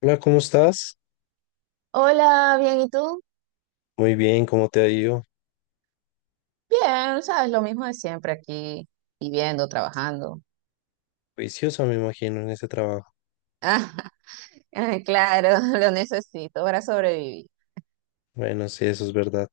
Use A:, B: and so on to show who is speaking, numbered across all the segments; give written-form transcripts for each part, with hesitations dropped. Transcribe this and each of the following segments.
A: Hola, ¿cómo estás?
B: Hola, bien, ¿y tú?
A: Muy bien, ¿cómo te ha ido?
B: Bien, sabes, lo mismo de siempre aquí, viviendo, trabajando.
A: Juiciosa, me imagino, en ese trabajo.
B: Ah, claro, lo necesito para sobrevivir.
A: Bueno, sí, eso es verdad.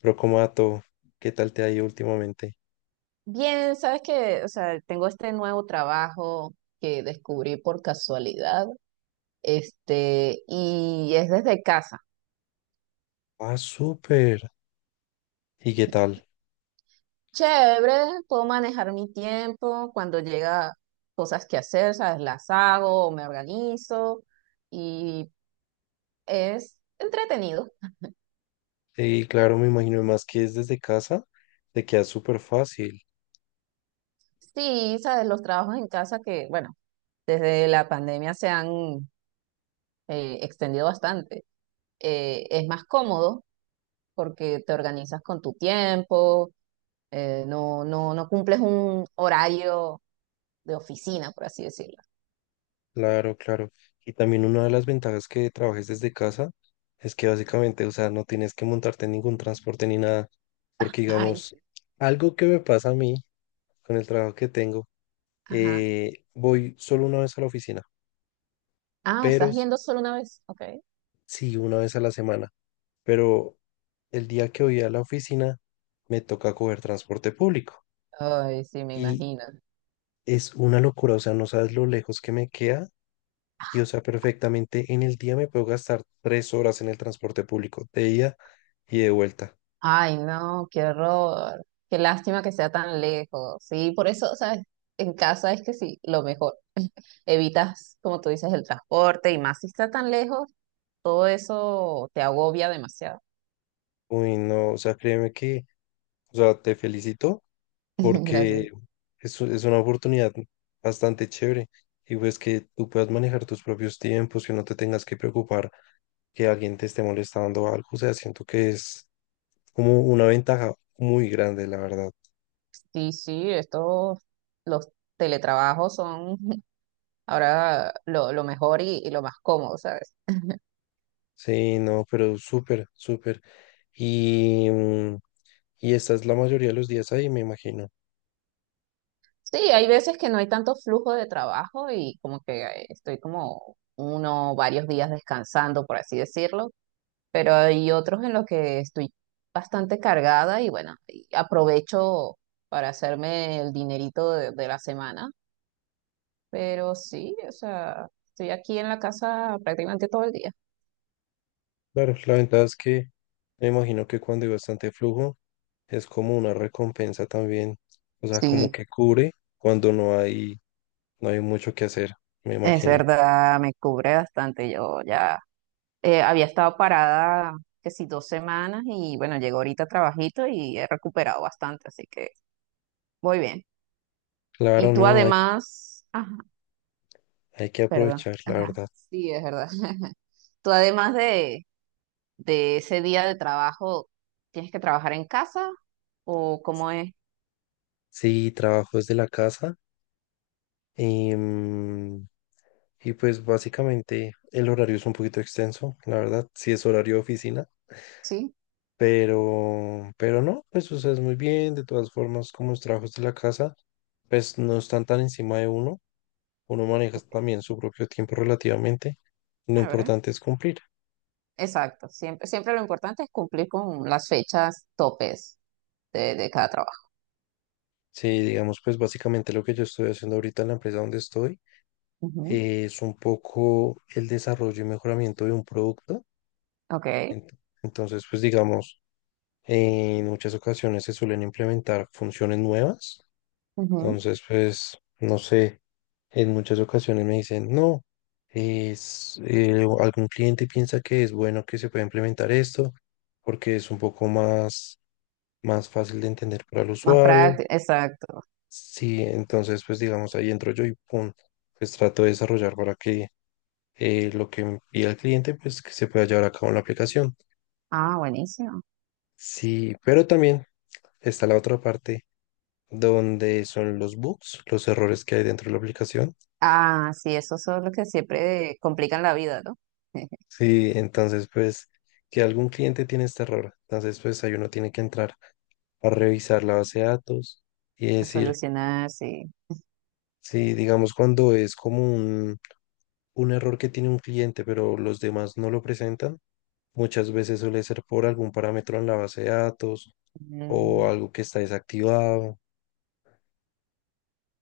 A: Pero como a todo, ¿qué tal te ha ido últimamente?
B: Bien, sabes que, o sea, tengo este nuevo trabajo que descubrí por casualidad, y es desde casa.
A: Ah, súper. ¿Y qué tal?
B: Chévere, puedo manejar mi tiempo cuando llega cosas que hacer, sabes, las hago, o me organizo y es entretenido.
A: Sí, claro, me imagino, más que es desde casa, te queda súper fácil.
B: Sí, sabes, los trabajos en casa que, bueno, desde la pandemia se han extendido bastante. Es más cómodo porque te organizas con tu tiempo, no cumples un horario de oficina, por así decirlo.
A: Claro, claro. Y también una de las ventajas que trabajes desde casa es que básicamente, o sea, no tienes que montarte en ningún transporte ni nada. Porque,
B: Ay,
A: digamos,
B: sí.
A: algo que me pasa a mí con el trabajo que tengo,
B: Ajá.
A: voy solo una vez a la oficina.
B: Ah,
A: pero
B: estás
A: s-
B: yendo solo una vez. Ok.
A: sí, una vez a la semana. Pero el día que voy a la oficina me toca coger transporte público
B: Ay, sí, me
A: y
B: imagino.
A: es una locura, o sea, no sabes lo lejos que me queda y, o sea, perfectamente en el día me puedo gastar tres horas en el transporte público, de ida y de vuelta.
B: Ay, no, qué horror. Qué lástima que sea tan lejos. Sí, por eso, ¿sabes? En casa es que sí, lo mejor. Evitas, como tú dices, el transporte y más si está tan lejos, todo eso te agobia demasiado.
A: Uy, no, o sea, créeme que, o sea, te felicito
B: Gracias.
A: porque es una oportunidad bastante chévere y pues que tú puedas manejar tus propios tiempos, que no te tengas que preocupar que alguien te esté molestando o algo. O sea, siento que es como una ventaja muy grande, la verdad.
B: Sí, sí, los teletrabajos son ahora lo mejor y lo más cómodo, ¿sabes?
A: Sí, no, pero súper, súper. Y, y esta es la mayoría de los días ahí, me imagino.
B: Sí, hay veces que no hay tanto flujo de trabajo y como que estoy como varios días descansando, por así decirlo, pero hay otros en los que estoy bastante cargada y bueno, y aprovecho para hacerme el dinerito de la semana. Pero sí, o sea, estoy aquí en la casa prácticamente todo el día.
A: Claro, la ventaja es que me imagino que cuando hay bastante flujo es como una recompensa también. O sea, como
B: Sí,
A: que cubre cuando no hay mucho que hacer, me
B: es
A: imagino.
B: verdad, me cubre bastante. Yo ya había estado parada que si dos semanas y bueno, llegó ahorita trabajito y he recuperado bastante, así que voy bien.
A: Claro,
B: Y tú
A: no, hay,
B: además, ajá,
A: hay que
B: perdón,
A: aprovechar, la
B: ajá,
A: verdad.
B: sí, es verdad. Tú además de ese día de trabajo, ¿tienes que trabajar en casa o cómo es?
A: Sí, trabajo desde la casa y mm, y pues básicamente el horario es un poquito extenso, la verdad, si es horario de oficina,
B: Sí,
A: pero no, pues o sea, es muy bien, de todas formas, como los trabajos de la casa, pues no están tan encima de uno, uno maneja también su propio tiempo relativamente, lo
B: a ver.
A: importante es cumplir.
B: Exacto, siempre, siempre lo importante es cumplir con las fechas topes de cada trabajo.
A: Sí, digamos, pues básicamente lo que yo estoy haciendo ahorita en la empresa donde estoy,
B: Ujú.
A: es un poco el desarrollo y mejoramiento de un producto.
B: Ok.
A: Ent- Entonces, pues digamos, en muchas ocasiones se suelen implementar funciones nuevas.
B: Ujú.
A: Entonces, pues, no sé, en muchas ocasiones me dicen, no, o algún cliente piensa que es bueno que se pueda implementar esto porque es un poco más, más fácil de entender para el
B: Más
A: usuario.
B: práctico, exacto.
A: Sí, entonces, pues, digamos, ahí entro yo y pum, pues trato de desarrollar para que lo que me pida el cliente, pues, que se pueda llevar a cabo en la aplicación.
B: Ah, buenísimo.
A: Sí, pero también está la otra parte donde son los bugs, los errores que hay dentro de la aplicación.
B: Ah, sí, esos son los que siempre complican la vida, ¿no?
A: Sí, entonces pues que algún cliente tiene este error. Entonces pues ahí uno tiene que entrar a revisar la base de datos y
B: A
A: decir,
B: solucionar, sí.
A: sí, digamos cuando es como un error que tiene un cliente pero los demás no lo presentan, muchas veces suele ser por algún parámetro en la base de datos o
B: Mm.
A: algo que está desactivado.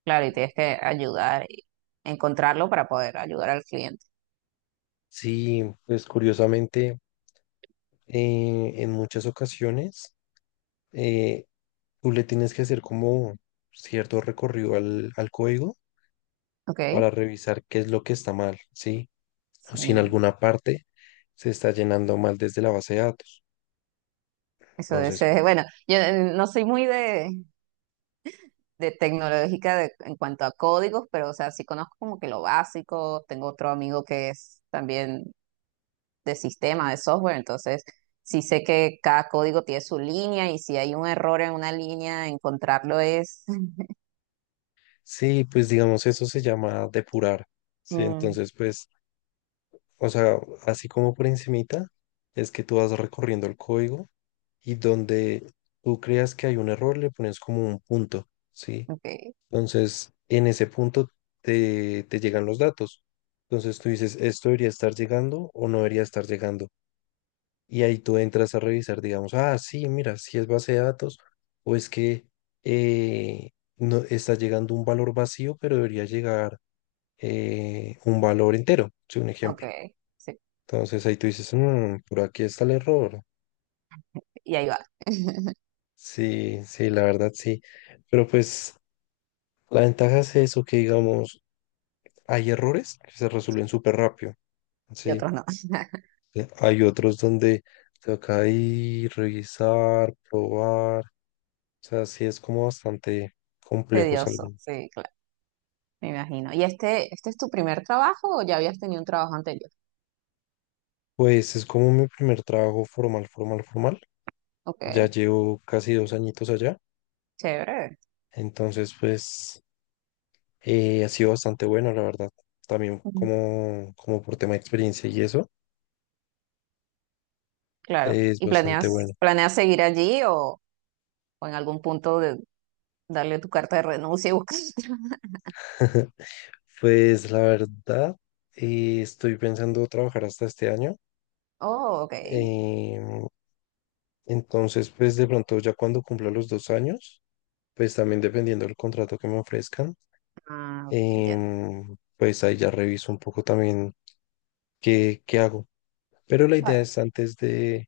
B: Claro, y tienes que ayudar y encontrarlo para poder ayudar al cliente.
A: Sí, pues curiosamente en muchas ocasiones, eh, tú le tienes que hacer como cierto recorrido al código
B: Ok,
A: para revisar qué es lo que está mal, ¿sí? O si en
B: sí,
A: alguna parte se está llenando mal desde la base de datos.
B: eso es,
A: Entonces, pues,
B: bueno, yo no soy muy de tecnológica en cuanto a códigos, pero o sea, sí conozco como que lo básico. Tengo otro amigo que es también de sistema, de software, entonces sí sé que cada código tiene su línea y si hay un error en una línea, encontrarlo es...
A: sí, pues digamos, eso se llama depurar, ¿sí?
B: Mm.
A: Entonces, pues, o sea, así como por encimita, es que tú vas recorriendo el código y donde tú creas que hay un error, le pones como un punto, ¿sí?
B: Ok,
A: Entonces, en ese punto te llegan los datos. Entonces tú dices, esto debería estar llegando o no debería estar llegando. Y ahí tú entras a revisar, digamos, ah, sí, mira, si es base de datos o es que eh, no, está llegando un valor vacío, pero debería llegar, un valor entero, sí, un
B: ok,
A: ejemplo.
B: sí,
A: Entonces ahí tú dices, "Mm, por aquí está el error".
B: y ahí va.
A: Sí, sí, la verdad sí. Pero pues la ventaja es eso, que digamos, hay errores que se
B: Sí.
A: resuelven súper rápido,
B: Y
A: sí.
B: otros no.
A: Hay otros donde toca ir, revisar, probar. O sea, sí es como bastante complejo es
B: Tedioso,
A: algo.
B: sí, claro, me imagino. ¿Y este es tu primer trabajo o ya habías tenido un trabajo anterior?
A: Pues es como mi primer trabajo formal, formal, formal.
B: Ok,
A: Ya llevo casi dos añitos allá.
B: chévere.
A: Entonces, pues ha sido bastante bueno, la verdad. También
B: Ujú.
A: como, como por tema de experiencia y eso,
B: Claro.
A: es
B: ¿Y
A: bastante bueno.
B: planeas seguir allí, o en algún punto de darle tu carta de renuncia y buscar otra?
A: Pues la verdad, estoy pensando trabajar hasta este año.
B: Oh, ok.
A: Em, entonces, pues de pronto ya cuando cumpla los dos años, pues también dependiendo del contrato que me ofrezcan,
B: Ah, ok, entiendo.
A: pues ahí ya reviso un poco también qué, qué hago. Pero la idea
B: Vale.
A: es antes de,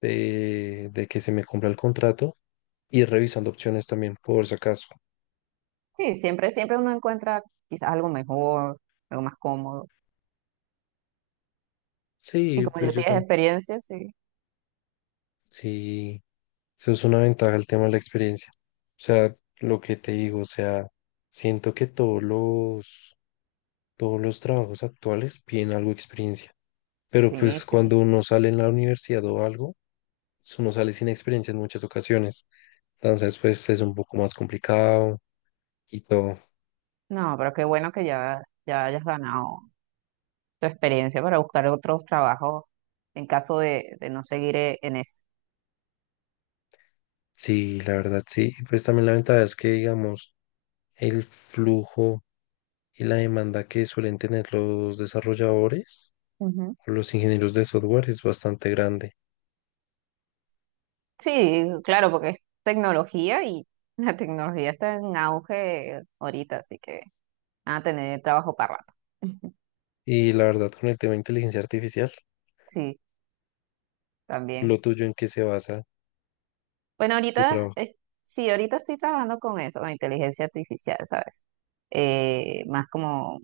A: de que se me cumpla el contrato, ir revisando opciones también por si acaso.
B: Sí, siempre, siempre uno encuentra quizás algo mejor, algo más cómodo. Y
A: Sí,
B: como
A: pues
B: ya
A: yo
B: tienes
A: también.
B: experiencia, sí.
A: Sí, eso es una ventaja el tema de la experiencia. O sea, lo que te digo, o sea, siento que todos los trabajos actuales piden algo de experiencia. Pero
B: Sí,
A: pues
B: sí.
A: cuando uno sale en la universidad o algo, uno sale sin experiencia en muchas ocasiones. Entonces, pues es un poco más complicado y todo.
B: No, pero qué bueno que ya hayas ganado tu experiencia para buscar otros trabajos en caso de no seguir en eso.
A: Sí, la verdad, sí. Pues también la ventaja es que, digamos, el flujo y la demanda que suelen tener los desarrolladores
B: Ujú.
A: o los ingenieros de software es bastante grande.
B: Sí, claro, porque es tecnología y la tecnología está en auge ahorita, así que van a tener trabajo para rato.
A: Y la verdad, con el tema de inteligencia artificial,
B: Sí, también.
A: lo tuyo en qué se basa
B: Bueno,
A: tu
B: ahorita,
A: trabajo.
B: sí, ahorita estoy trabajando con eso, con inteligencia artificial, ¿sabes? Más como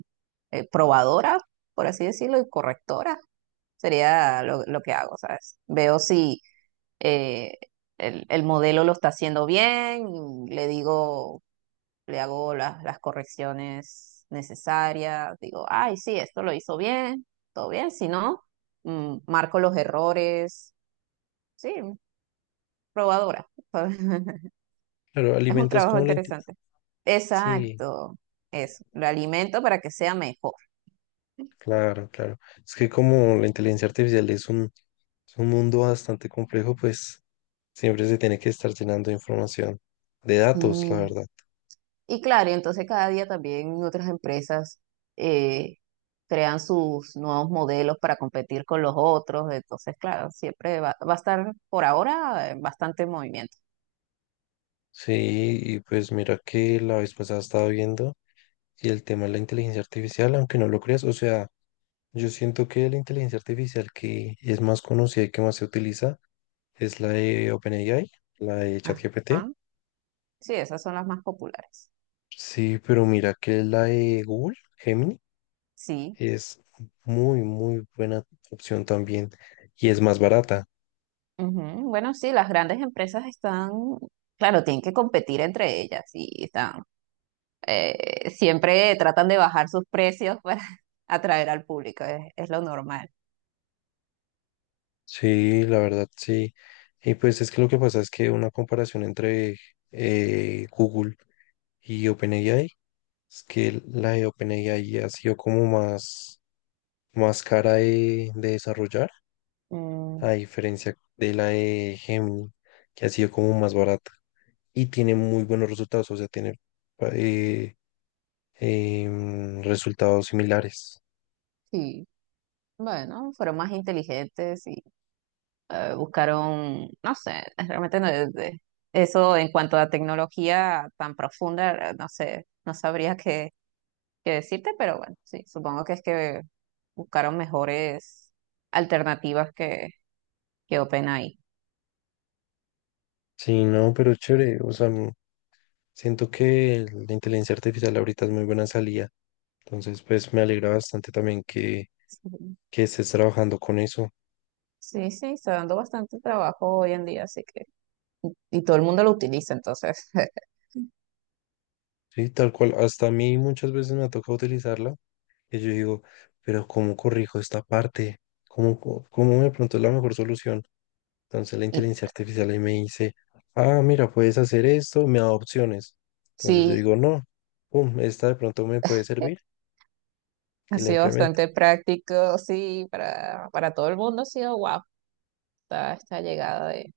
B: probadora, por así decirlo, y correctora sería lo que hago, ¿sabes? Veo si eh, el modelo lo está haciendo bien, le digo, le hago las correcciones necesarias, digo, ay, sí, esto lo hizo bien, todo bien, si no, marco los errores, sí, probadora.
A: Claro,
B: Es un
A: alimentas
B: trabajo
A: como la inteligencia.
B: interesante.
A: Sí,
B: Exacto, eso, lo alimento para que sea mejor.
A: claro, claro. Es que como la inteligencia artificial es es un mundo bastante complejo, pues siempre se tiene que estar llenando de información, de datos, la
B: Y,
A: verdad.
B: Y claro, y entonces cada día también otras empresas eh, crean sus nuevos modelos para competir con los otros, entonces claro, siempre va a estar por ahora bastante en movimiento.
A: Sí, y pues mira que la vez pasada estaba viendo y el tema de la inteligencia artificial, aunque no lo creas, o sea, yo siento que la inteligencia artificial que es más conocida y que más se utiliza es la de OpenAI, la de ChatGPT.
B: Ajá. Sí, esas son las más populares.
A: Sí, pero mira que la de Google, Gemini,
B: Sí.
A: es muy, muy buena opción también y es más barata.
B: Ujú. Bueno, sí, las grandes empresas están, claro, tienen que competir entre ellas y están siempre tratan de bajar sus precios para atraer al público, es lo normal.
A: Sí, la verdad, sí. Y pues es que lo que pasa es que una comparación entre Google y OpenAI es que la de OpenAI ha sido como más, más cara de desarrollar, a
B: Mm,
A: diferencia de la de Gemini, que ha sido como más barata y tiene muy buenos resultados, o sea, tiene, eh, resultados similares.
B: sí, bueno, fueron más inteligentes y buscaron, no sé, realmente no es eso en cuanto a tecnología tan profunda, no sé, no sabría qué decirte, pero bueno, sí, supongo que es que buscaron mejores alternativas que OpenAI.
A: Sí, no, pero chévere, o sea, siento que la inteligencia artificial ahorita es muy buena salida. Entonces, pues me alegra bastante también
B: Sí,
A: que estés trabajando con eso.
B: sí, sí, está dando bastante trabajo hoy en día, así que... Y todo el mundo lo utiliza, entonces
A: Sí, tal cual. Hasta a mí muchas veces me toca utilizarla y yo digo, pero ¿cómo corrijo esta parte? ¿Cómo, cómo de pronto es la mejor solución? Entonces la
B: Y
A: inteligencia artificial ahí me dice, ah, mira, puedes hacer esto, me da opciones. Entonces yo
B: sí,
A: digo, no, pum, esta de pronto me puede servir
B: ha
A: y la
B: sido
A: implemento.
B: bastante práctico, sí, para todo el mundo ha sido guau esta llegada de...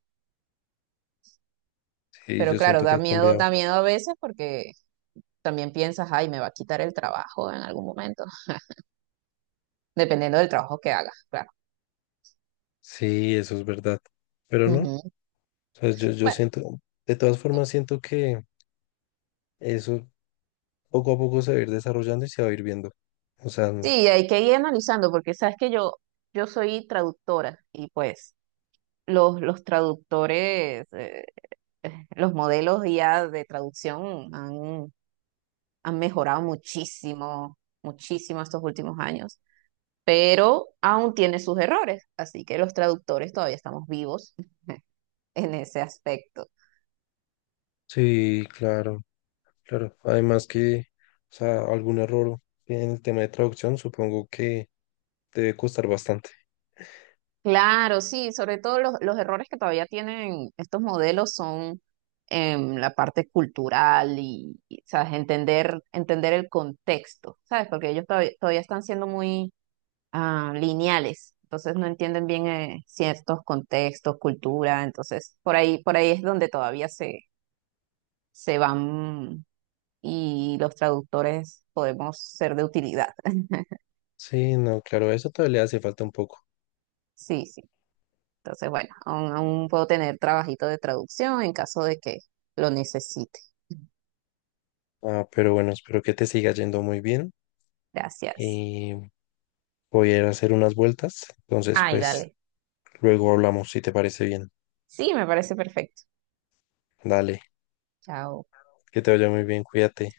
A: Sí,
B: Pero
A: yo
B: claro,
A: siento que ha cambiado.
B: da miedo a veces porque también piensas, ay, me va a quitar el trabajo en algún momento, dependiendo del trabajo que hagas, claro.
A: Sí, eso es verdad. Pero no,
B: Ujú.
A: o sea, yo
B: Bueno,
A: siento, de todas formas siento que... eso poco a poco se va a ir desarrollando y se va a ir viendo. O sea,
B: sí, hay que ir analizando porque sabes que yo soy traductora y pues los traductores, los modelos ya de traducción han mejorado muchísimo, muchísimo estos últimos años. Pero aún tiene sus errores, así que los traductores todavía estamos vivos en ese aspecto.
A: sí, claro, claro. Además que, o sea, algún error en el tema de traducción supongo que debe costar bastante.
B: Claro, sí, sobre todo los errores que todavía tienen estos modelos son en la parte cultural y, ¿sabes? Entender, entender el contexto, ¿sabes? Porque ellos todavía, todavía están siendo muy lineales, entonces no entienden bien ciertos contextos, cultura, entonces por ahí es donde todavía se van y los traductores podemos ser de utilidad.
A: Sí, no, claro, eso todavía le hace falta un poco.
B: Sí, sí. Entonces, bueno, aún, aún puedo tener trabajito de traducción en caso de que lo necesite.
A: Ah, pero bueno, espero que te siga yendo muy bien
B: Gracias.
A: y voy a ir a hacer unas vueltas. Entonces,
B: Ay,
A: pues,
B: dale.
A: luego hablamos si te parece bien.
B: Sí, me parece perfecto.
A: Dale,
B: Chao.
A: que te vaya muy bien, cuídate.